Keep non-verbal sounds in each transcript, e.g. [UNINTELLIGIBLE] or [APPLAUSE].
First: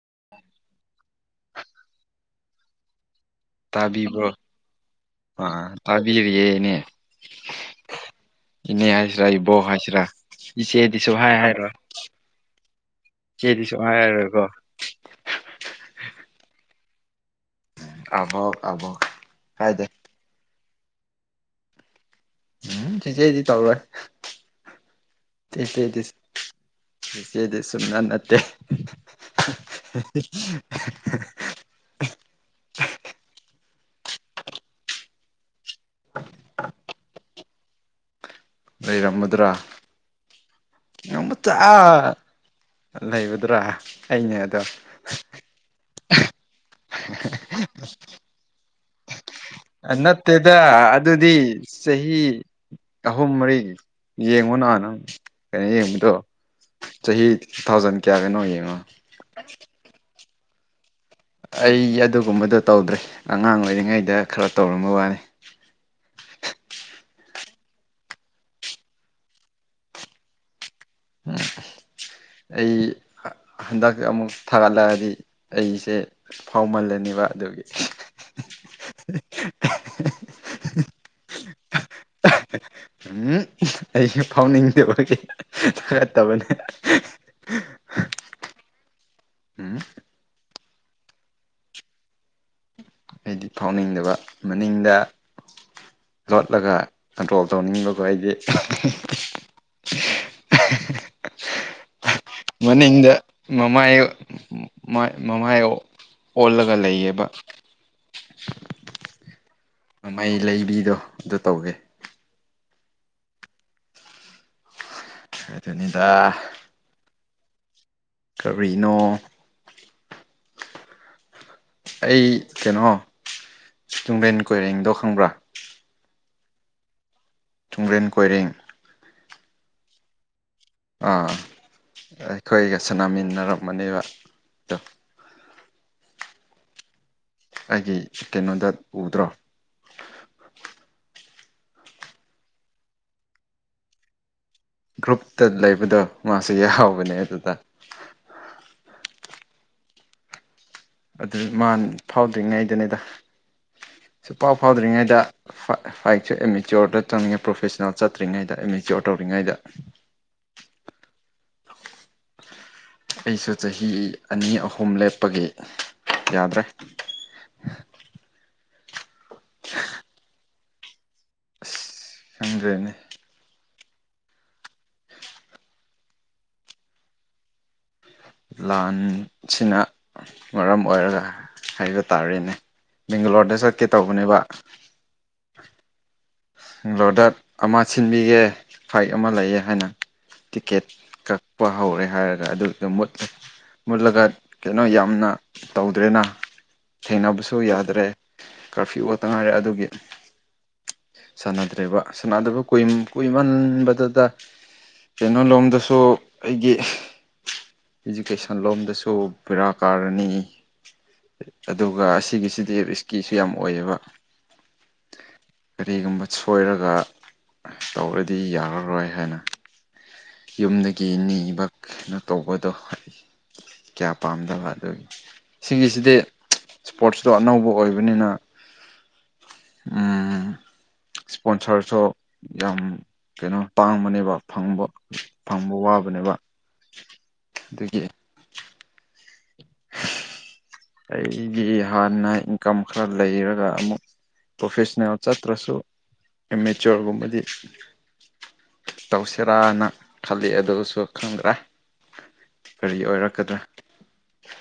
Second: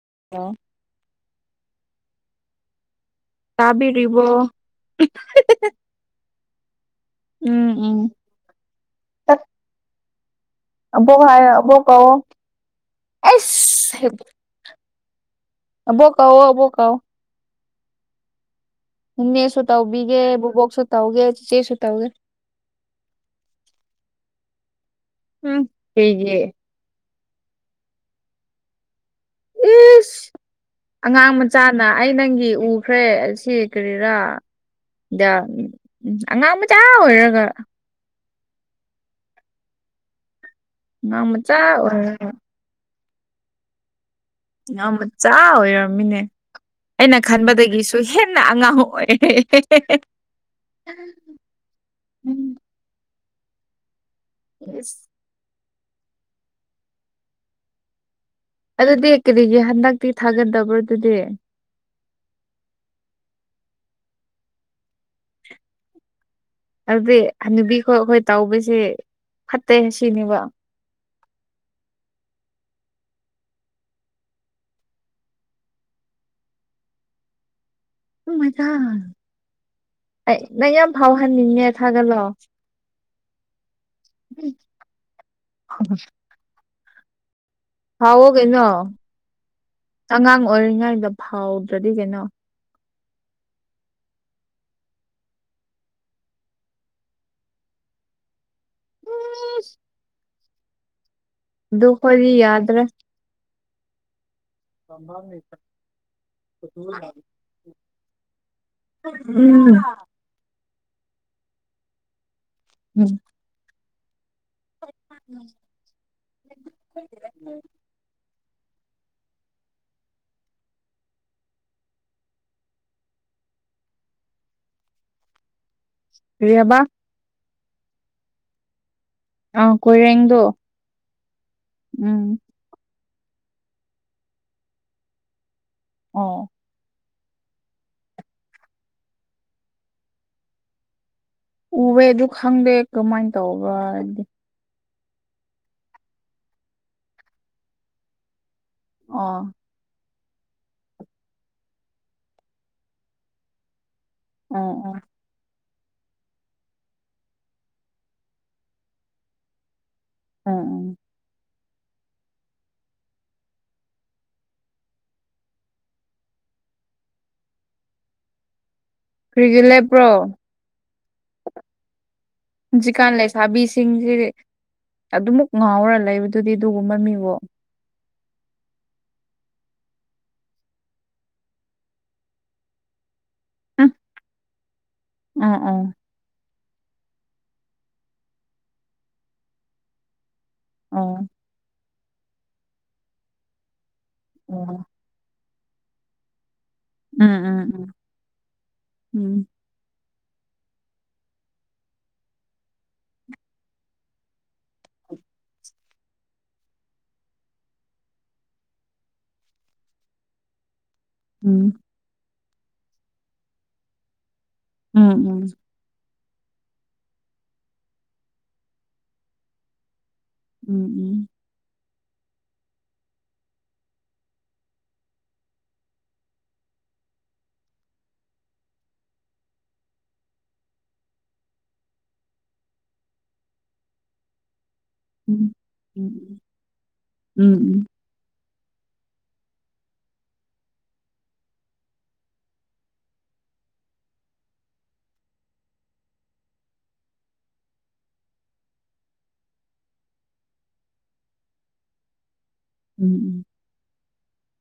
[UNINTELLIGIBLE] ꯇꯥꯕꯤꯕ꯭ꯔꯣ ꯇꯥꯕꯤꯔꯤꯕꯣ ꯑ ꯇꯥꯕꯤꯔꯤꯌꯦ ꯏꯅꯦ ꯎꯝ ꯎꯝ ꯏꯅꯦ ꯍꯥꯏꯁꯤꯔ ꯏꯕꯣꯛ ꯍꯥꯏꯁꯤꯔ ꯏꯆꯦꯗꯤ ꯑꯕꯣꯛ ꯁꯨꯛꯍꯥꯏ ꯍꯥꯏꯌꯣ ꯍꯥꯏꯔꯣꯏ ꯑꯕꯣꯛ ꯀꯧꯋꯣ ꯏꯆꯦꯗꯤ ꯁꯨꯛꯍꯥꯏ ꯑꯩꯁ ꯍꯥꯏꯔꯣꯏꯀꯣ ꯑꯕꯣꯛ ꯀꯧꯋꯣ ꯑꯕꯣꯛ ꯀꯧ ꯑꯕꯣꯛ ꯑꯕꯣꯛ ꯏꯟꯅꯦꯁꯨ ꯍꯥꯏꯗꯦ ꯇꯧꯕꯤꯒꯦ ꯕꯨꯕꯣꯛ ꯁꯨ ꯇꯪꯒꯦ ꯆꯤꯆꯦ ꯁꯨ ꯇꯧꯒꯦ [UNINTELLIGIBLE] ꯆꯤꯆꯦꯗꯤ ꯇꯧꯔꯣꯏ ꯎꯝ ꯆꯤꯆꯦꯗꯤ ꯀꯩꯒꯤ ꯆꯤꯆꯦꯗꯤ ꯁꯨꯡꯅꯠ ꯅꯠꯇꯦ ꯏꯁ ꯑꯉꯥꯡ ꯃꯆꯥꯅ ꯑꯩ ꯅꯪꯒꯤ ꯎ ꯈ꯭ꯔꯦ ꯑꯁꯤ ꯀꯔꯤꯔ ꯗ ꯑꯉꯥꯡ ꯃꯆꯥ ꯑꯣꯏꯔꯒ ꯂꯩꯔꯝꯃꯗ꯭ꯔ ꯑꯉꯥꯡ ꯃꯆꯥ ꯑꯣꯏ [UNINTELLIGIBLE] ꯂꯩꯕꯗꯨꯔꯥ ꯑꯩꯅꯦ ꯑꯗꯣ ꯑꯉꯥꯡ ꯃꯆꯥ ꯑꯣꯏꯔꯝꯃꯤꯅꯦ ꯑꯩꯅ ꯈꯟꯕꯗꯒꯤꯁꯨ ꯍꯦꯟꯅ ꯑꯉꯥꯡ ꯑꯣꯏ [UNINTELLIGIBLE] ꯅꯠꯇꯦꯗ ꯑꯗꯨꯗꯤ ꯆꯍꯤ ꯑꯍꯨꯝ ꯃꯔꯤ ꯌꯦꯡꯉꯣ ꯅꯍꯥꯟ ꯅꯪ ꯏꯁ ꯀꯩꯅꯣ ꯌꯦꯡꯕꯗꯣ ꯆꯍꯤ ꯇꯨꯊꯥꯎꯖꯟ ꯑꯗꯨꯗꯤ ꯀꯔꯤꯒꯤ ꯍꯟꯗꯛꯇꯤ ꯊꯥꯒꯟꯗꯕ꯭ꯔ ꯑꯗꯨꯗꯤ ꯑꯩ ꯑꯗꯨꯒꯨꯝꯕꯗꯣ ꯇꯧꯗ꯭ꯔꯦ ꯑꯉꯥꯡ ꯑꯣꯏꯔꯤꯉꯩꯗ ꯈꯔ ꯇꯧꯔꯝꯕ ꯋꯥꯅꯤ [INAUDIBLE] ꯑꯗꯨꯗꯤ ꯍꯟꯅꯨꯕꯤꯈꯣꯏ ꯑꯩꯈꯣꯏ ꯇꯧꯕꯁꯦ ꯐꯠꯇꯦ ꯁꯤꯅꯦꯕ [INAUDIBLE] ꯎꯝ ꯑꯩ ꯍꯟꯗꯛ ꯑꯃꯨꯛ ꯊꯥꯒꯠꯂꯛꯑꯗꯤ ꯑꯩꯁꯦ ꯐꯥꯎꯃꯜꯂꯅꯤꯕ ꯑꯗꯨꯒꯤ ꯎ ꯃ ꯊ ꯑꯩ ꯅꯪ ꯌꯥꯝ ꯐꯥꯎꯍꯟꯅꯤꯡꯉꯦ ꯊꯥꯒꯠꯂꯣ ꯎꯝ [UNINTELLIGIBLE] ꯍꯥꯎꯋꯣꯒꯩꯅꯣ ꯎꯝ ꯑꯉꯥꯡ ꯑꯣꯏꯔꯤꯉꯩꯗ ꯐꯥꯎꯗ꯭ꯔꯗꯤ ꯀꯩꯅꯣ ꯑꯩꯗꯤ ꯐꯥꯎꯅꯤꯡꯗꯕ ꯃꯅꯤꯡꯗ ꯂꯣꯠꯂꯒ ꯀꯟꯇ꯭ꯔꯣꯜ ꯇꯧꯅꯤꯡꯕꯀꯣ ꯑꯩꯗꯤ ꯎꯁ [UNINTELLIGIBLE] ꯗꯨꯈꯣꯏꯗꯤ ꯌꯥꯗ ꯔꯦ ꯃꯃꯥꯏꯌꯦ ꯃꯃꯥꯏꯌꯦ ꯑꯣꯜꯂꯒ ꯂꯩꯌꯦꯕ ꯎꯝ ꯃꯃꯩ ꯂꯩꯕꯤꯗꯣ ꯑꯗꯨ ꯇꯧꯒꯦ ꯎꯝ ꯑꯗꯨꯅꯤꯗ [UNINTELLIGIBLE] ꯀꯔꯤꯅꯣ ꯑꯩ ꯀꯩꯅꯣ ꯇꯨꯡꯕꯦꯟ ꯀꯣꯏꯔꯦꯡꯗꯣ ꯈꯪꯕ꯭ꯔꯥ ꯀꯔꯤ ꯍꯥꯏꯕ ꯇꯨꯡꯒ꯭ꯔꯦꯟ ꯀꯣꯏꯔꯦꯡ ꯑ ꯀꯣꯏꯔꯦꯗꯣ ꯑꯥ ꯑꯩꯈꯣꯏꯒ ꯁꯥꯟꯅꯃꯤꯟꯅꯔꯝꯃꯅꯦꯕ ꯇꯣ ꯑꯣ ꯑꯩꯒꯤ ꯀꯩꯅꯣꯗ ꯎꯗ꯭ꯔꯣ ꯎꯋꯦ ꯑꯗꯨ ꯈꯪꯗꯦ ꯀꯃꯥꯏ ꯇꯧꯕꯔ ꯗꯤ ꯒ꯭ꯔꯨꯞꯇ ꯂꯩꯕꯗꯣ ꯃꯥꯁꯨ ꯌꯥꯎꯕꯅꯦ ꯑꯗꯨꯗ ꯑꯥ ꯑꯗꯨ ꯃꯥꯥꯟ ꯐꯥꯎꯗ꯭ꯔꯤꯉꯩꯗꯅꯤꯗ ꯁꯨ ꯄꯥꯎ ꯑꯣ ꯑꯣ ꯐꯥꯎꯗ꯭ꯔꯤꯉꯩꯗ ꯐꯥꯏꯛꯁꯨ ꯑꯦꯝ ꯑꯦꯆꯤꯌꯣꯔꯗ ꯆꯪꯅꯤꯡꯉꯩ ꯄ꯭ꯔꯣꯐꯦꯁꯅꯦꯜ ꯆꯠꯇ꯭ꯔꯤꯉꯩꯗ ꯑꯦꯝ ꯑꯦꯆꯤꯌꯣꯔ ꯇꯧꯔꯤꯉꯩꯗ ꯎꯝ ꯎꯝ ꯑꯩꯁꯨ ꯆꯍꯤ ꯑꯅꯤ ꯑꯍꯨꯝ ꯂꯦꯞꯄꯒꯤ ꯌꯥꯗ꯭ꯔꯦ [INAUDIBLE] ꯀꯔꯤꯒꯤ ꯂꯦꯞ ꯄ꯭ꯔꯣ ꯑꯁ ꯈꯪꯗ꯭ꯔꯦꯅꯦ ꯍꯧꯖꯤꯀꯥꯥꯟ ꯂꯩꯁꯥꯕꯤꯁ ꯆꯤꯡꯁꯦ ꯑꯗꯨꯃ ꯉꯥꯎꯔ ꯂꯩꯕꯗꯨꯗꯤ ꯑꯗꯨꯒꯨꯝꯕ ꯃꯤꯕꯣ ꯂꯥꯟꯁꯤꯅ ꯃꯔꯝ ꯑꯣꯏꯔꯒ ꯍꯥꯏꯕ ꯇꯥꯔꯦꯅꯦ ꯕꯦꯡꯒꯂꯣꯔꯗ ꯆꯠꯀꯦ ꯇꯧꯕꯅꯦꯕ ꯎ ꯎꯝ ꯗꯣꯗꯠ ꯑꯃ ꯁꯤꯟꯕꯤꯒꯦ ꯐꯥꯏꯛ ꯑꯃ ꯂꯩꯑꯦ ꯍꯥꯏꯅ ꯇꯤꯀꯦꯠ ꯑꯣ ꯀꯛꯄ ꯍꯧꯔꯦ ꯍꯥꯏꯔꯒ ꯑꯗꯨ [UNINTELLIGIBLE] ꯃꯨꯠꯂꯒ ꯑꯣ ꯀꯩꯅꯣ ꯌꯥꯝꯅ ꯇꯧꯗ꯭ꯔꯦꯅ ꯎꯝ ꯎꯝ ꯎꯝ ꯎꯝ ꯎꯝ ꯎꯝ ꯊꯦꯡꯅꯕꯁꯨ ꯌꯥꯗ꯭ꯔꯦ ꯀꯥꯔꯐ꯭ꯌꯨ ꯉꯥꯛꯇ ꯉꯥꯏꯔꯦ ꯑꯗꯨꯒꯤ ꯁꯥꯟꯅꯗ꯭ꯔꯦꯕ ꯁꯥꯟꯅꯗꯕ ꯀꯨꯏ ꯀꯨꯏꯃꯟꯕꯗꯨꯗ ꯀꯩꯅꯣꯂꯣꯝꯗꯁꯨ ꯑꯩꯒꯤ [UNINTELLIGIBLE] ꯑꯦꯖꯨꯀꯦꯁꯟ ꯂꯣꯝꯗꯁꯨ ꯕꯦꯔꯥ ꯀꯥꯔꯅꯤ ꯑꯗꯨꯒ ꯑꯁꯤꯒꯤ ꯁꯤꯗꯤ ꯔꯤꯛꯁꯀꯤꯁꯨ ꯌꯥꯝ ꯑꯣꯏꯌꯦꯕ ꯎꯝ ꯎꯝ ꯀꯔꯤꯒꯨꯝꯕ ꯁꯣꯏꯔꯒ ꯇꯧꯔꯗꯤ ꯌꯥꯔꯔꯣꯏ ꯍꯥꯏꯅ ꯌꯨꯝꯗꯒꯤ ꯅꯤꯕ ꯀꯩꯅꯣ ꯇꯧꯕꯗꯣ ꯀꯌꯥ ꯄꯥꯝꯗꯕ ꯑꯗꯨꯒꯤ ꯁꯤꯒꯤꯁꯤꯗꯤ ꯏꯁꯄꯣꯔꯠꯁꯨ ꯑꯅꯧꯕ ꯑꯣꯏꯕꯅꯤꯅ ꯎꯝ ꯏꯁꯄꯣꯟꯁꯔꯁꯨ ꯌꯥꯝ ꯀꯩꯅꯣ ꯇꯥꯡꯕꯅꯦꯕ ꯐꯪꯕ ꯐꯪꯕ ꯎꯝ ꯎꯝ ꯋꯥꯕꯅꯦꯕ ꯎꯝ ꯑꯗꯒꯤ ꯑꯩꯒꯤ ꯍꯥꯟꯅ ꯏꯟꯀꯝ ꯈꯔ ꯂꯩꯔꯒ ꯑꯃꯨꯛ ꯄ꯭ꯔꯣꯐꯦꯁꯅꯦꯜ ꯆꯠꯇ꯭ꯔꯁꯨ ꯑꯦ ꯃꯦꯆꯣꯔꯒꯨꯝꯕꯗꯤ ꯇꯧꯁꯤꯔꯥꯅ ꯈꯜꯂꯤ ꯑꯗꯨꯁꯨ ꯈꯪꯗ꯭ꯔꯦ ꯎꯝ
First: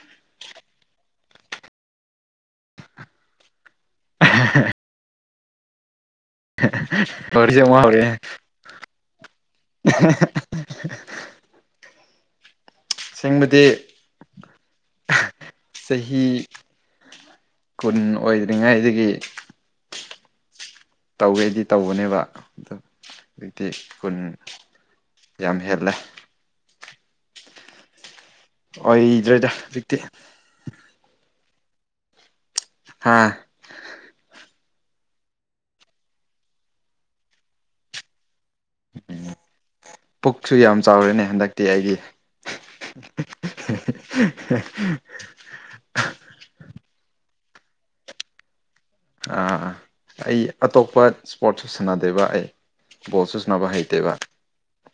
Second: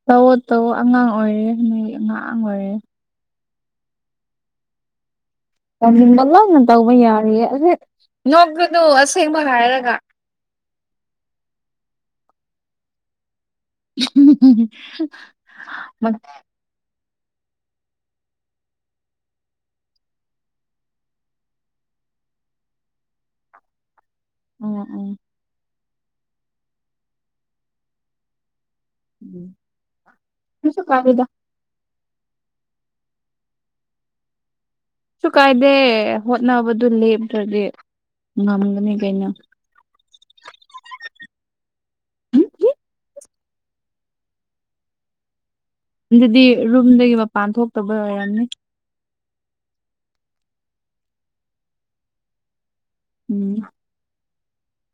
ꯇꯧꯋꯣ ꯇꯧꯋꫭ ꯑꯉꯥꯡ ꯑꯣꯏꯔꯦ ꯅꯣꯏ ꯑꯉꯥꯡ ꯑꯣꯏꯔꯦ [UNINTELLIGIBLE] ꯇꯧꯅꯤꯡꯕ ꯉꯥꯛꯅ ꯇꯧꯕ ꯌꯥꯔꯤꯌꯦ ꯋꯥꯔꯤꯁꯦ ꯍꯧꯖꯤꯛ ꯑꯃꯨꯛ ꯍꯧꯔꯛꯑꯦ ꯅꯣꯛꯒꯅꯨ ꯑꯁꯦꯡꯕ ꯍꯥꯏꯔꯒ [UNINTELLIGIBLE] ꯁꯦꯡꯕꯗꯤ [UNINTELLIGIBLE] ꯆꯍꯤ ꯀꯨꯟ ꯑꯣꯏꯗ꯭ꯔꯤꯉꯩꯗꯒꯤ ꯇꯧꯒꯦꯗꯤ ꯇꯧꯕꯅꯦꯕ [UNINTELLIGIBLE] ꯍꯧꯖꯤꯛꯇꯤ [UNINTELLIGIBLE] ꯌꯥꯝ ꯌꯦꯠꯂꯦ ꯑꯣꯏꯗ꯭ꯔꯦꯗ ꯍꯧꯖꯤꯛꯇꯤ ꯀꯩꯁꯨ ꯀꯥꯏꯗꯦꯗ ꯍꯥꯥ ꯀꯩꯁꯨ ꯀꯥꯏꯗꯦ ꯍꯣꯠꯅꯕꯗꯨ ꯂꯦꯞꯇ꯭ꯔꯗꯤ ꯉꯝꯒꯅꯤ ꯀꯩꯅꯣ [UNINTELLIGIBLE] ꯄꯨꯛꯁꯨ ꯌꯥꯝ ꯆꯥꯎꯔꯦꯅꯦ ꯍꯟꯗꯛꯇꯤ ꯑꯩꯒꯤ [UNINTELLIGIBLE] ꯑꯗꯨꯗꯤ ꯔꯨꯝꯗꯒꯤ ꯃꯄꯥꯟ ꯊꯣꯛꯇꯕꯩ ꯑꯣꯏꯔꯝꯅꯤ ꯑ ꯑꯩ ꯑꯇꯣꯞꯄ ꯏꯁꯄꯣꯔꯠꯁ ꯁꯥꯟꯅꯗꯦꯕ ꯑꯩ ꯕꯣꯜ ꯁꯨ ꯎꯝ ꯁꯥꯟꯅꯕ ꯍꯩꯇꯦꯕ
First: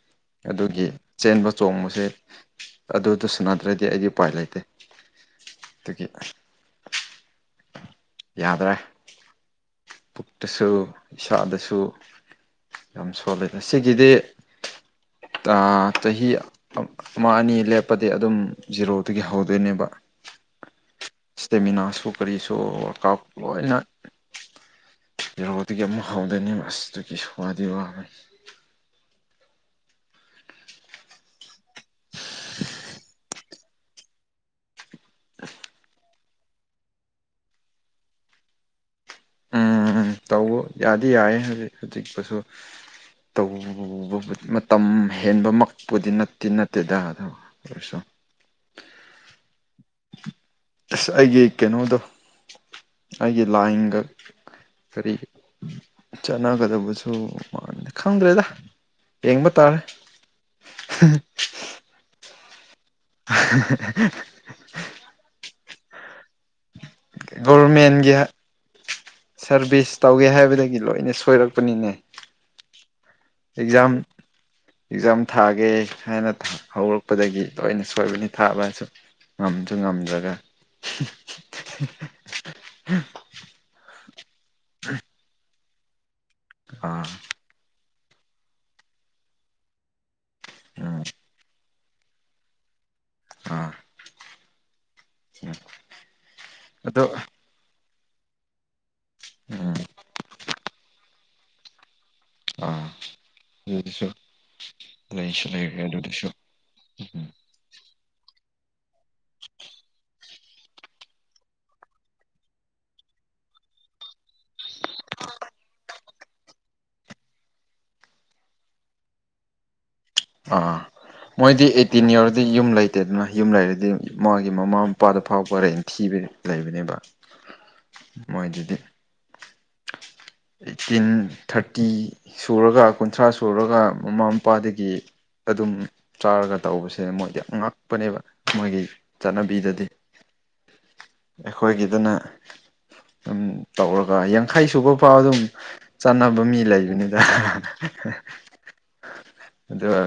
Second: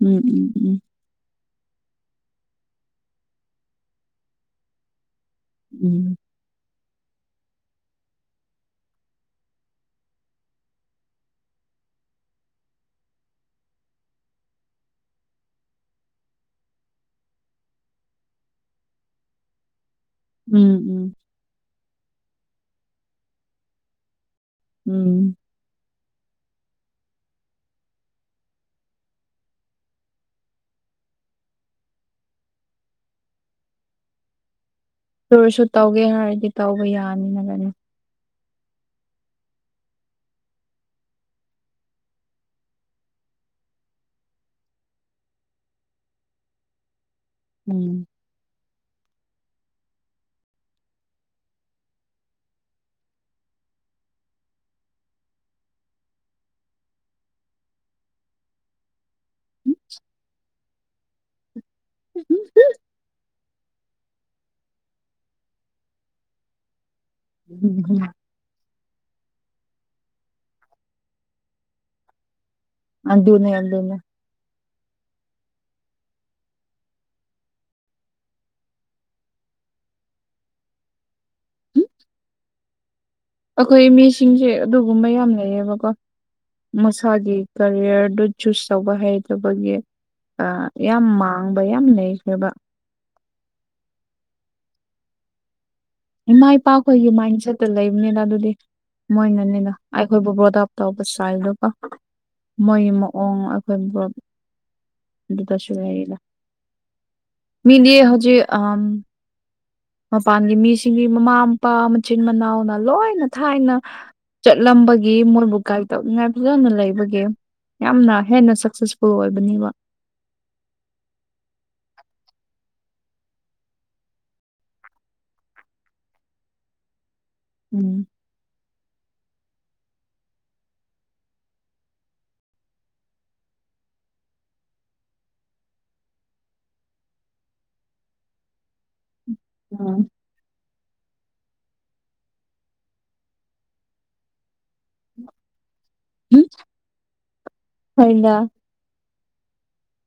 ꯎꯝ ꯎꯝ ꯑꯗꯨꯒꯤ ꯆꯦꯟꯕ ꯆꯣꯡꯕꯖꯦ ꯑꯗꯨꯗ ꯁꯥꯟꯅꯗ꯭ꯔꯗꯤ ꯑꯩꯗꯤ ꯎꯄꯥꯏ ꯂꯩꯇꯦ ꯑꯗꯨꯒꯤ ꯎꯝ ꯌꯥꯗ꯭ꯔꯦ ꯄꯨꯛꯇꯁꯨ ꯏꯁꯥꯗꯁꯨ ꯌꯥꯝ ꯁꯣꯜꯂꯦꯗ ꯁꯤꯒꯤꯗꯤ [UNINTELLIGIBLE] [UNINTELLIGIBLE] ꯆꯍꯤ ꯑꯃ ꯑꯅꯤ ꯂꯦꯞꯄꯗꯤ ꯑꯗꯨꯝ ꯖꯤꯔꯣꯗꯒꯤ ꯍꯧꯗꯣꯏꯅꯦꯕ ꯎꯝ ꯎꯝ [UNINTELLIGIBLE] ꯀꯔꯤꯁꯨ [UNINTELLIGIBLE] ꯂꯣꯏꯅ ꯎꯝ ꯀꯩꯅꫭꯗꯒꯤ ꯑꯃꯨꯛ ꯐꯧꯗꯩꯅꯦꯕ ꯑꯁ ꯑꯗꯨꯨꯒꯤ ꯁ꯭ꯋꯥꯗꯤ ꯋꯥꯕꯅꯤ [INAUDIBLE] ꯇꯧꯔꯁꯨ ꯇꯧꯒꯦ ꯍꯥꯏꯔꯗꯤ ꯇꯧꯕ ꯌꯥꯅꯤꯅ ꯀꯩꯅꫭ ꯎꯝ ꯎꯝ ꯇꯧꯕ ꯌꯥꯗꯤ ꯌꯥꯏ ꯍꯧꯖꯤꯛ ꯍꯧꯖꯤꯛꯄꯨꯁꯨ ꯇꯧꯕ ꯃꯇꯝ ꯍꯦꯟꯕꯃꯛꯄꯨꯗꯤ ꯅꯠꯇꯦ ꯅꯠꯇꯦꯗ ꯑꯗꯣ ꯑꯣꯏꯔꯁꯨ ꯃꯤ ꯑꯁ ꯑꯩꯒꯤ ꯀꯩꯅꯣꯗꯣ ꯑꯩꯒꯤ ꯂꯥꯏꯟꯒ ꯀꯔꯤ ꯆꯠꯅꯒꯗꯕꯁꯨ [UNINTELLIGIBLE] ꯈꯪꯗ꯭ꯔꯦꯗ ꯌꯦꯡꯕ ꯇꯥꯔꯦ [UNINTELLIGIBLE] [UNINTELLIGIBLE] [UNINTELLIGIBLE] ꯒꯣꯔꯃꯦꯟꯒꯤ ꯁꯥꯔꯚꯤꯁ ꯇꯧꯒꯦ ꯍꯥꯏꯕꯗꯒꯤ ꯂꯣꯏꯅ ꯁꯣꯏꯔꯛꯄꯅꯤꯅꯦ ꯑꯗꯨꯅꯦ ꯑꯦꯛꯖꯥꯝ ꯑꯗꯅꯦ ꯑꯦꯛꯖꯥꯝ ꯊꯥꯒꯦ ꯍꯥꯏꯅ ꯍꯧꯔꯛꯄꯗꯒꯤ ꯂꯣꯏꯅ ꯁꯣꯏꯕꯅꯤ ꯊꯥꯕ ꯍꯥꯏꯁꯨ ꯉꯝꯁꯨ ꯉꯝꯗ꯭ꯔꯒ [UNINTELLIGIBLE] ꯑꯈꯣꯏ ꯃꯤꯁꯤꯡꯁꯦ ꯑꯗꯨꯒꯨꯝꯕ ꯌꯥꯝ ꯂꯩꯌꯦꯕꯀꯣ ꯑꯥ ꯃꯁꯥꯒꯤ ꯀꯔꯤꯌꯔ ꯑꯗꯨ ꯆꯨꯁ ꯇꯧꯕ ꯍꯩꯇꯕꯒꯤ ꯑ ꯌꯥꯝ ꯎꯝ ꯃꯥꯡꯕ ꯌꯥꯝ ꯂꯩꯈ꯭ꯔꯦꯕ ꯑꯥ ꯏꯃꯥ ꯑꯗꯣ ꯏꯄꯥꯈꯣꯏꯒꯤ ꯃꯥꯏꯟ ꯁꯦꯠꯇ ꯂꯩꯕꯅꯤꯅ ꯑꯗꯨꯗꯤ ꯃꯣꯏꯅꯅꯤꯅ ꯎꯝ ꯑꯩꯈꯣꯏꯕꯨ ꯕ꯭ꯔꯣꯠ ꯑꯞ ꯇꯧ ꯁꯥꯏꯜꯗꯨꯀꫭ ꯑꯥ ꯃꯣꯏꯒꯤ ꯃꯑꯣꯡ ꯑꯩꯈꯣꯏꯕꯨ ꯑꯗꯨꯗꯁꯨ ꯂꯩꯁꯨ ꯑꯗꯨꯗꯁꯨ ꯂꯩꯔꯦ ꯂꯩꯔꯤꯅ ꯑꯗꯨꯗꯁꯨ ꯎꯝ ꯃꯤꯗꯤ ꯍꯧꯖꯤꯛ ꯑꯝ ꯃꯄꯥꯟꯒꯤ ꯃꯤꯁꯤꯡꯒꯤ ꯃꯃꯥ ꯃꯄꯥ ꯃꯆꯤꯟ ꯃꯅꯥꯎꯅ ꯂꯣꯏꯅ ꯊꯥꯏꯅ ꯆꯠꯂꯝꯕꯒꯤ ꯃꯣꯏꯕꯨ ꯒꯥꯏꯠ ꯇꯧꯅꯤꯡꯉꯥꯏ ꯐꯖꯅ ꯂꯩꯕꯒꯤ ꯌꯥꯝꯅ ꯍꯦꯟꯅ ꯁꯛꯁꯦꯁꯐꯨꯜ ꯑꯣꯏꯕꯅꯦꯕ ꯑ ꯃꯣꯏꯗꯤ ꯑꯩꯠꯇꯤꯟ ꯌꯧꯔꯗꯤ ꯌꯨꯝ ꯂꯩꯇꯦꯗꯅ ꯌꯨꯝ ꯂꯩꯔꯗꯤ ꯃꫭꯏꯒꯤ ꯃꯃꯥ ꯃꯄꯥꯗꯨ ꯐꯥꯎꯕ ꯔꯦꯟ ꯊꯤꯕ [UNINTELLIGIBLE] ꯂꯩꯕꯅꯦꯕ ꯎꯝ ꯃꯣꯏꯗꯨꯗꯤ ꯑꯩꯠꯇꯤꯟ ꯊꯥꯔꯇꯤ ꯁꯨꯔꯒ ꯀꯨꯟꯊ꯭ꯔꯥ ꯁꯨꯔꯒ ꯃꯃꯥ ꯃꯄꯥꯗꯒꯤ ꯑꯗꯨꯝ ꯆꯥꯔꯒ ꯇꯧꯕꯁꯦ ꯃꯣꯏꯗꯤ ꯑꯉꯛꯄꯅꯦꯕ ꯃꯣꯏꯒꯤ ꯆꯠꯅꯕꯤꯗꯗꯤ ꯎꯝ ꯑꯩꯈꯣꯏꯒꯤꯗꯅ ꯑꯗꯨꯝ ꯇꯧꯔꯒ ꯌꯥꯡꯈꯩ ꯁꯨꯕ ꯐꯥꯎ ꯑꯗꯨꯝ ꯆꯥꯟꯅꯕ ꯃꯤ ꯂꯩꯕꯅꯤꯗ [UNINTELLIGIBLE] ꯍꯣꯏꯗ ꯑꯗꯨꯒ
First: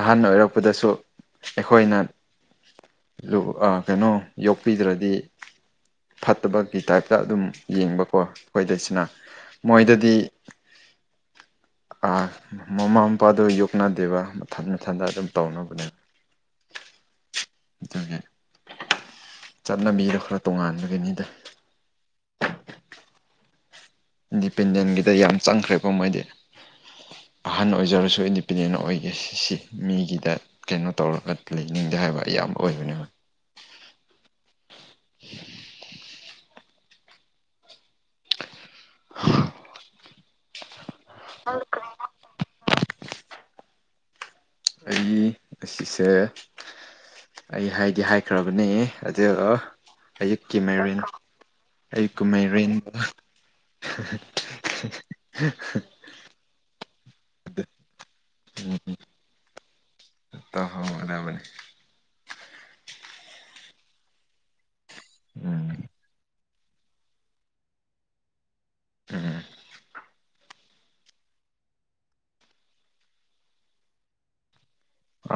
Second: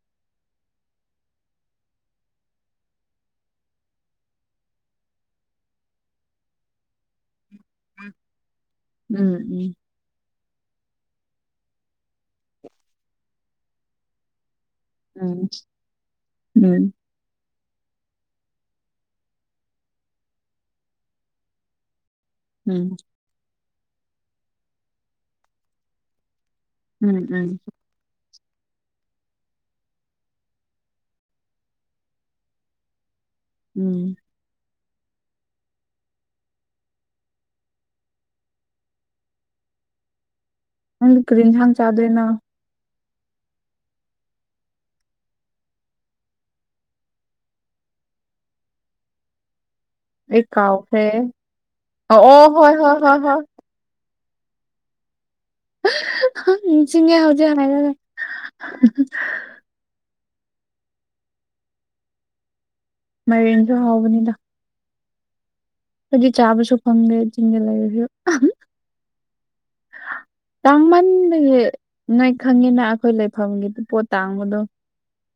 ꯑꯍꯟ ꯑꯣꯏꯔꯛꯄꯗꯁꯨ ꯑꯩꯈꯣꯏꯅ [UNINTELLIGIBLE] ꯑ‌ ꯀꯩꯅꯣ ꯌꯣꯛꯄꯤꯗ꯭ꯔꯗꯤ ꯐꯠꯇꯕꯒꯤ ꯇꯥꯏꯞꯇ ꯑꯗꯨꯝ ꯌꯦꯡꯕꯀꯣ ꯎꯝ [UNINTELLIGIBLE] ꯃꯣꯏꯗꯗꯤ ꯑꯥ ꯃꯃꯥ ꯃꯄꯥꯥꯗꫭ ꯌꯣꯛꯅꯗꯦꯕ ꯃꯊꯟ‌ ꯃꯊꯟꯗ ꯑꯗꯨꯝ ꯎꯝ ꯇꯧꯅꯕꯅꯦ ꯎꯝ ꯑꯗꯨꯒꯤ ꯆꯠꯅꯕꯤꯗꯣ ꯈꯔ ꯇꯣꯉꯥꯟꯕꯒꯤꯅꯤꯗ ꯎꯝ ꯏꯟꯗꯤꯄꯦꯟꯗꯦꯟꯒꯤꯗ ꯌꯥꯝ ꯆꯪꯈ꯭ꯔꯦꯀꯣ ꯃꯣꯏꯗꯤ ꯎꯝ ꯎꯝ ꯎꯝ ꯑꯍꯟ ꯑꯣꯏꯖꯔꯁꯨ ꯏꯟ ꯗꯤꯄꯦꯟꯗꯦꯟ ꯑꯣꯏꯒꯦ ꯁꯤ ꯁꯤ ꯃꯤꯒꯤꯗ ꯀꯩꯅꯣ ꯇꯧꯔꯒ ꯂꯩꯅꯤꯡꯗꯦ ꯍꯥꯏꯕ ꯑꯌꯥꯝꯕ ꯑꯣꯏꯕꯅꯦꯕ ꯎꯝ [INAUDIBLE] ꯅꯪꯗꯤ ꯀꯔꯤ ꯏꯟꯁꯥꯡ ꯆꯥꯗꫭꯏꯅꫭ ꯑꯩ ꯉꯁꯤꯁꯦ ꯑꯩ ꯍꯥꯏꯗꯤ ꯍꯥꯏꯈ꯭ꯔꯕꯅꯦ ꯑꯗꫭ ꯑꯩ ꯑꯌꯨꯛꯀꯤ ꯃꯥꯏꯔꯦꯟ ꯀꯥꯎꯈ꯭ꯔꯦ ꯑꯣ ꯑꯌꯨꯛꯀ ꯑꯣ ꯃꯥꯏꯔꯦꯟ ꯍꯣꯏ ꯍꯣꯏ ꯍꯣꯏ ꯍꯣꯏ [UNINTELLIGIBLE] [UNINTELLIGIBLE] [UNINTELLIGIBLE] ꯅꯤꯡꯁꯤꯡꯉꯦ ꯍꯧꯖꯤꯛ ꯍꯥꯏꯔꯒ [UNINTELLIGIBLE] ꯇꯍꯧꯒꯗꯕꯅꯦ ꯃꯥꯏꯔꯦꯟꯁꯨ ꯍꯥꯎꯕꯅꯤꯗ ꯎꯝ [UNINTELLIGIBLE] ꯆꯥꯕꯁꯨ ꯐꯪꯗꯦ ꯆꯤꯡꯗ ꯂꯩꯔꯁꯨ [UNINTELLIGIBLE] ꯎꯝ ꯇꯥꯡꯃꯟꯕꯒꯤ ꯅꯣꯏ ꯈꯪꯉꯤꯅ ꯑꯈꯣꯏ ꯂꯩꯐꯝꯒꯤ ꯄꯣꯠ ꯇꯥꯡꯕꯗꯣ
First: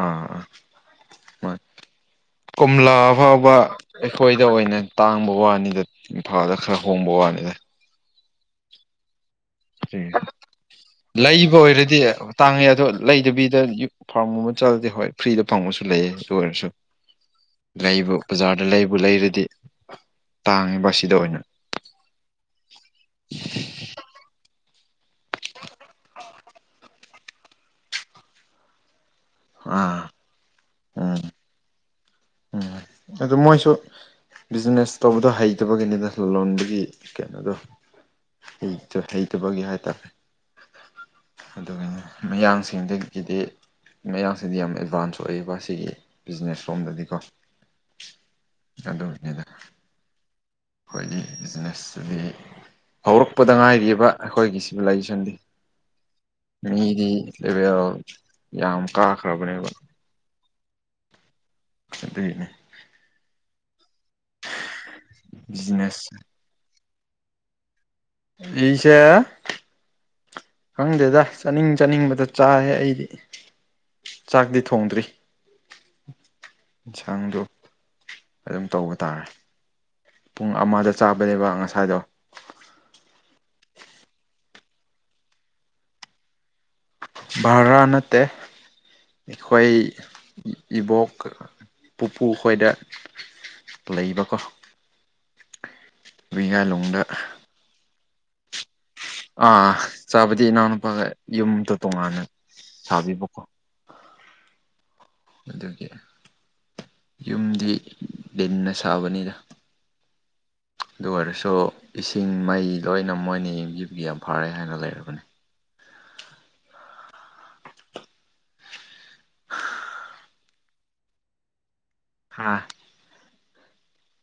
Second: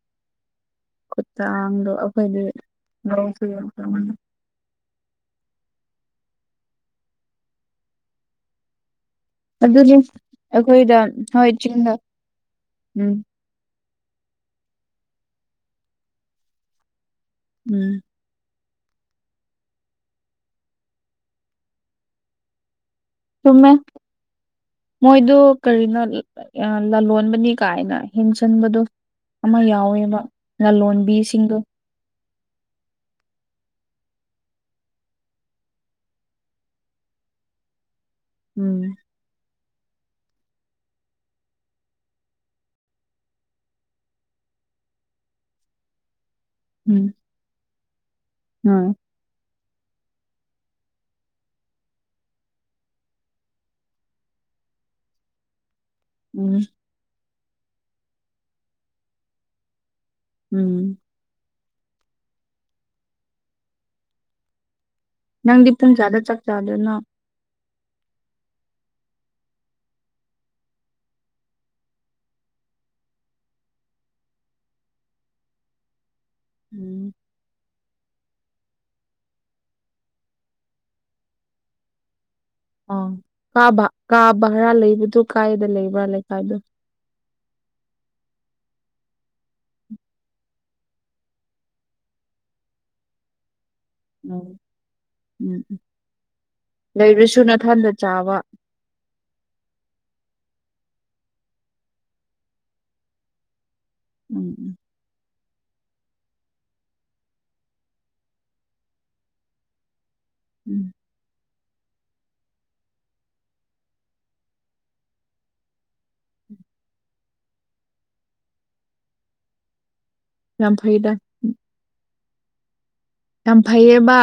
ꯑ ꯑ ꯈꯨꯠꯇꯥꯡꯗꯣ ꯑꯩꯈꯣꯏꯗꯤ ꯀꯣꯝꯂꯥ ꯂꯧꯁꯨ ꯐꯥꯎꯕ ꯌꯥꯝ ꯇꯥꯡꯉꯦ ꯑꯩꯈꯣꯏꯗ ꯑꯣꯏꯅ ꯇꯥꯡꯕ ꯋꯥꯅꯤꯗ ꯏꯝꯐꯥꯜꯗ ꯈꯔ ꯍꯣꯡꯕ ꯋꯥꯅꯤꯗ ꯑꯗꯨꯅꯤ ꯑꯩꯈꯣꯏꯗ ꯍꯣꯏ ꯂꯩꯕ ꯆꯤꯡꯗ ꯑꯣꯏꯔꯗꯤ ꯇꯥꯡꯉꯦ ꯑꯗꯣ ꯎꯝ ꯂꯩꯗꯕꯤꯗ [UNINTELLIGIBLE] ꯍꯣꯏ ꯐ꯭ꯔꯤꯗ ꯐꯪꯕꯁꯨ ꯂꯩꯌꯦ ꯑꯗꯨ ꯑꯣꯏꯔꯁꯨ ꯎꯝ ꯂꯩꯕ ꯕꯖꯥꯔ ꯗ ꯂꯩꯕꯨ ꯂꯩꯔꯗꯤ ꯇꯥꯡꯉꯦꯕ ꯁꯤꯗ ꯑꯣꯏꯅ ꯆꯨꯝꯃꯦ ꯃꯣꯏꯗꫭ ꯀꯔꯤꯅꯣ ꯑ ꯂꯂꯣꯟꯕꯅꯦ ꯀꯥꯏꯅ ꯍꯦꯟꯆꯟꯕꯗꯣ ꯑꯃ ꯑꯥ ꯌꯥꯎꯋꯦꯕ ꯎꯝ ꯂꯂꯣꯟꯕꯤꯁꯤꯡꯗꫭ ꯎꯝ [INAUDIBLE] ꯑꯗꯨ ꯃꯣꯏꯁꯨ ꯕꯤꯖꯤꯅꯦꯁ ꯇꯧꯕꯗꯣ ꯍꯩꯇꯕꯒꯤꯅꯤꯗ ꯂꯂꯣꯟꯕꯒꯤ ꯀꯩꯅꯣꯗꯣ ꯎꯝ ꯍꯩꯇꯦ ꯍꯩꯇꯕꯒꯤ ꯍꯥꯏꯇꯔꯦ ꯑꯗꯨꯒꯤꯅꯤ ꯃꯌꯥꯡꯁꯤꯡꯗꯒꯤꯗꯤ ꯃꯌꯥꯡꯁꯤꯗꯤ ꯌꯥꯝ ꯑꯦꯗꯚꯥꯟꯁ ꯑꯣꯏꯌꯦꯕ ꯁꯤꯒꯤ ꯕꯤꯖꯤꯅꯦꯁꯔꯣꯝꯗꯗꯤ ꯎꯝ ꯎꯝ ꯑꯗꯨꯒꯤꯅꯤꯗ ꯈꯣꯏꯗꯤ ꯕꯤꯖꯤꯅꯦꯁ ꯁꯤꯗꯤ ꯍꯧꯔꯛꯄꯗ ꯉꯥꯏꯔꯤꯕ ꯑꯩꯈꯣꯏꯒꯤ ꯁꯤꯚꯤꯂꯥꯏꯖꯦꯁꯟꯗꯤ ꯎꯝ ꯃꯤꯗꯤ ꯂꯦꯕꯦꯜ ꯌꯥꯝ ꯀꯥꯈ꯭ꯔꯕꯅꯦꯕ ꯎꯝ ꯑꯗꯨꯏꯅꯤ ꯅꯪꯗꯤ ꯄꯨꯡ ꯕꯤꯖꯤꯅꯦꯁ ꯀꯌꯥꯗ ꯆꯥꯛ ꯆꯥꯗꯣꯏꯅꯣ ꯑꯩꯁꯦ ꯈꯪꯗꯦꯗ ꯆꯥꯅꯤꯡ ꯆꯥꯅꯤꯡꯕꯗ ꯆꯥꯏꯌꯦ ꯑꯩꯗꯤ ꯆꯥꯛꯇꯤ ꯊꯣꯡꯗ꯭ꯔꯤ ꯎꯝ ꯏꯟꯁꯥꯡꯗꯣ ꯑꯗꯨꯝ ꯇꯧꯕ ꯇꯥꯔꯦ ꯄꯨꯡ ꯑꯃꯗ ꯆꯥꯕꯅꯦꯕ ꯉꯁꯥꯏꯗꯣ ꯑꯣ ꯀꯥꯕ ꯀꯥ ꯕꯔꯥ ꯂꯩꯕꯗꯨ ꯀꯥꯏꯗ ꯂꯩꯕ꯭ꯔ ꯂꯩꯀꯥꯏꯗꯨ ꯕꯔꯥ ꯅꯠꯇꯦ ꯑꯩꯈꯣꯏ ꯏꯕꯣꯛ ꯄꯨꯄꯨ ꯈꯣꯏꯗ ꯂꯩꯕꯀꯣ ꯎꯝ ꯎꯝ ꯎꯝ ꯋꯤꯌꯥꯂꯣꯡꯗ ꯂꯩꯕꯁꯨ ꯅꯊꯟꯗ ꯆꯥꯕ ꯑꯥ ꯆꯥꯕꯗꯤ ꯏꯅꯥꯎꯅꯨꯄꯥꯒ ꯌꯨꯝꯗꯣ ꯇꯣꯉꯥꯟꯅ ꯁꯥꯕꯤꯕꯀꯣ ꯎꯝ ꯎꯝ ꯑꯗꯨꯒꯤ ꯌꯨꯝꯗꯤ ꯗꯤꯟꯅ ꯁꯥꯕꯅꯤꯗ ꯎꯝ ꯑꯗꯨ ꯑꯣꯏꯔꯁꯨ ꯏꯁꯤꯡ ꯃꯩ ꯂꯣꯏꯅ ꯃꯣꯏꯅ ꯌꯦꯡꯕꯤꯕꯒꯤ ꯌꯥꯝ ꯐꯔꯦ ꯍꯥꯏꯅ ꯂꯩꯔꯕꯅꯤ INAUDIBLE ꯌꯥꯝꯐꯩꯗ ꯍꯥꯥꯑꯥ ꯌꯥꯝ ꯐꯩꯌꯦꯕ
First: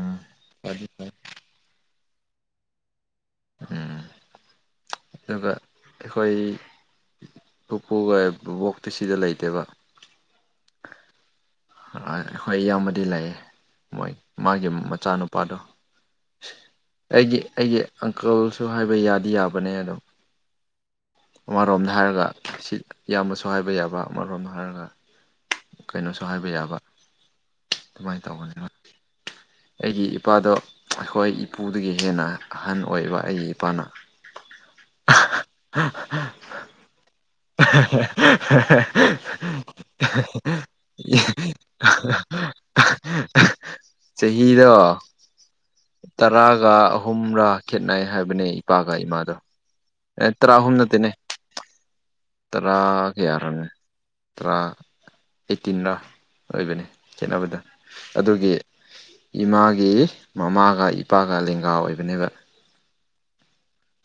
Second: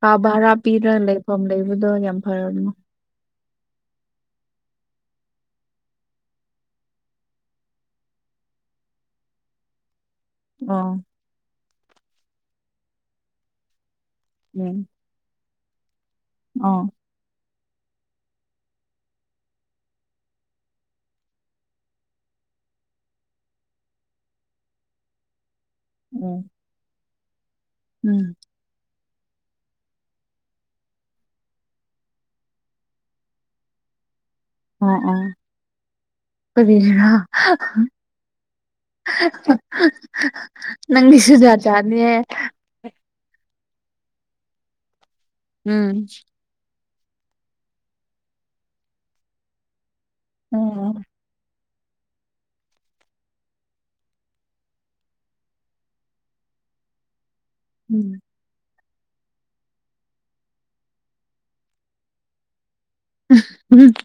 ꯀꯥ ꯚꯔꯥ ꯐꯗꯤ ꯄꯤꯔ ꯐꯩ ꯂꯩꯐꯝ ꯂꯩꯕꯗꯣ ꯌꯥꯝ ꯐꯔꯕꯅꯤ ꯎꯝ INAUDIBLE ꯑꯗꯨꯒ ꯑꯩꯈꯣꯌꯏ ꯄꯨꯄꯨꯒ-ꯕꯨꯕꯣꯛꯇꯤ ꯁꯤꯗ ꯂꯩꯇꯦꯕ ꯑꯣ ꯑꯥ ꯑꯩꯈꯣꯏ ꯏꯌꯥꯝꯕꯗꯤ ꯂꯩꯌꯦ ꯃꯣꯏ ꯃꯥꯒꯤ ꯎꯝ ꯃꯆꯥꯅꯨꯄꯥꯗꯣ ꯑꯣ ꯑꯩꯒꯤ ꯑꯩꯒꯤ ꯑꯪꯀꯜꯁꯨ ꯍꯥꯏꯕ ꯌꯥꯗꯤ- ꯌꯥꯕꯅꯦ ꯑꯗꯣ ꯑꯃꯔꯣꯝꯗ ꯍꯥꯏꯔꯒ ꯁꯤ ꯢꯌꯥꯝꯕꯁꯨ ꯍꯥꯏꯕ ꯌꯥꯕ ꯑꯃꯔꯣꯝꯗ ꯍꯥꯏꯔꯒ ꯀꯩꯅꯣꯁꯨ ꯎꯝ ꯍꯥꯏꯕ ꯌꯥꯕ ꯑꯗꯨꯃꯥꯏꯅ ꯎꯝ ꯇꯧꯕꯅꯦꯕꯥ ꯑꯩꯒꯤꯏꯄꯥꯗꯣ ꯑꯩꯈꯣꯏ ꯏꯄꯨꯗꯒꯤ ꯍꯦꯟꯅꯑꯍꯟ ꯑꯣꯏꯕ ꯑꯩꯒꯤꯏꯄꯥꯅ UNINTELLIGIBLE ꯅꯪꯒꯤꯁꯨ ꯖꯥꯠ-ꯖꯥꯠꯅꯤꯍꯦ INAUDIBLE ꯆꯍꯤꯔꯣ ꯎꯝ ꯇꯔꯥꯒ ꯑꯍꯨꯝ ꯍꯨꯝꯔꯥ ꯈꯦꯠꯅꯩ ꯍꯥꯏꯕꯅꯦ ꯏꯄꯥꯒ ꯏꯃꯥꯗꯣ ꯑꯦ ꯇꯔꯥꯍꯨꯝ ꯎꯝ ꯅꯠꯇꯦꯅꯦ ꯇꯔꯥꯒ ꯀꯌꯥꯅꯣꯅꯦ ꯇꯔꯥ ꯑꯩꯠꯇꯤꯟꯔ ꯑꯣꯏꯕꯅꯦ ꯈꯦꯠꯅꯕꯗꯣ ꯎꯝ ꯑꯗꯨꯒꯤ ꯏꯃꯥꯒꯤ ꯃꯃꯥꯒ- ꯏꯄꯥꯒ ꯂꯦꯡꯒꯥ ꯑꯣꯏꯕꯅꯦꯕ INAUDIBLE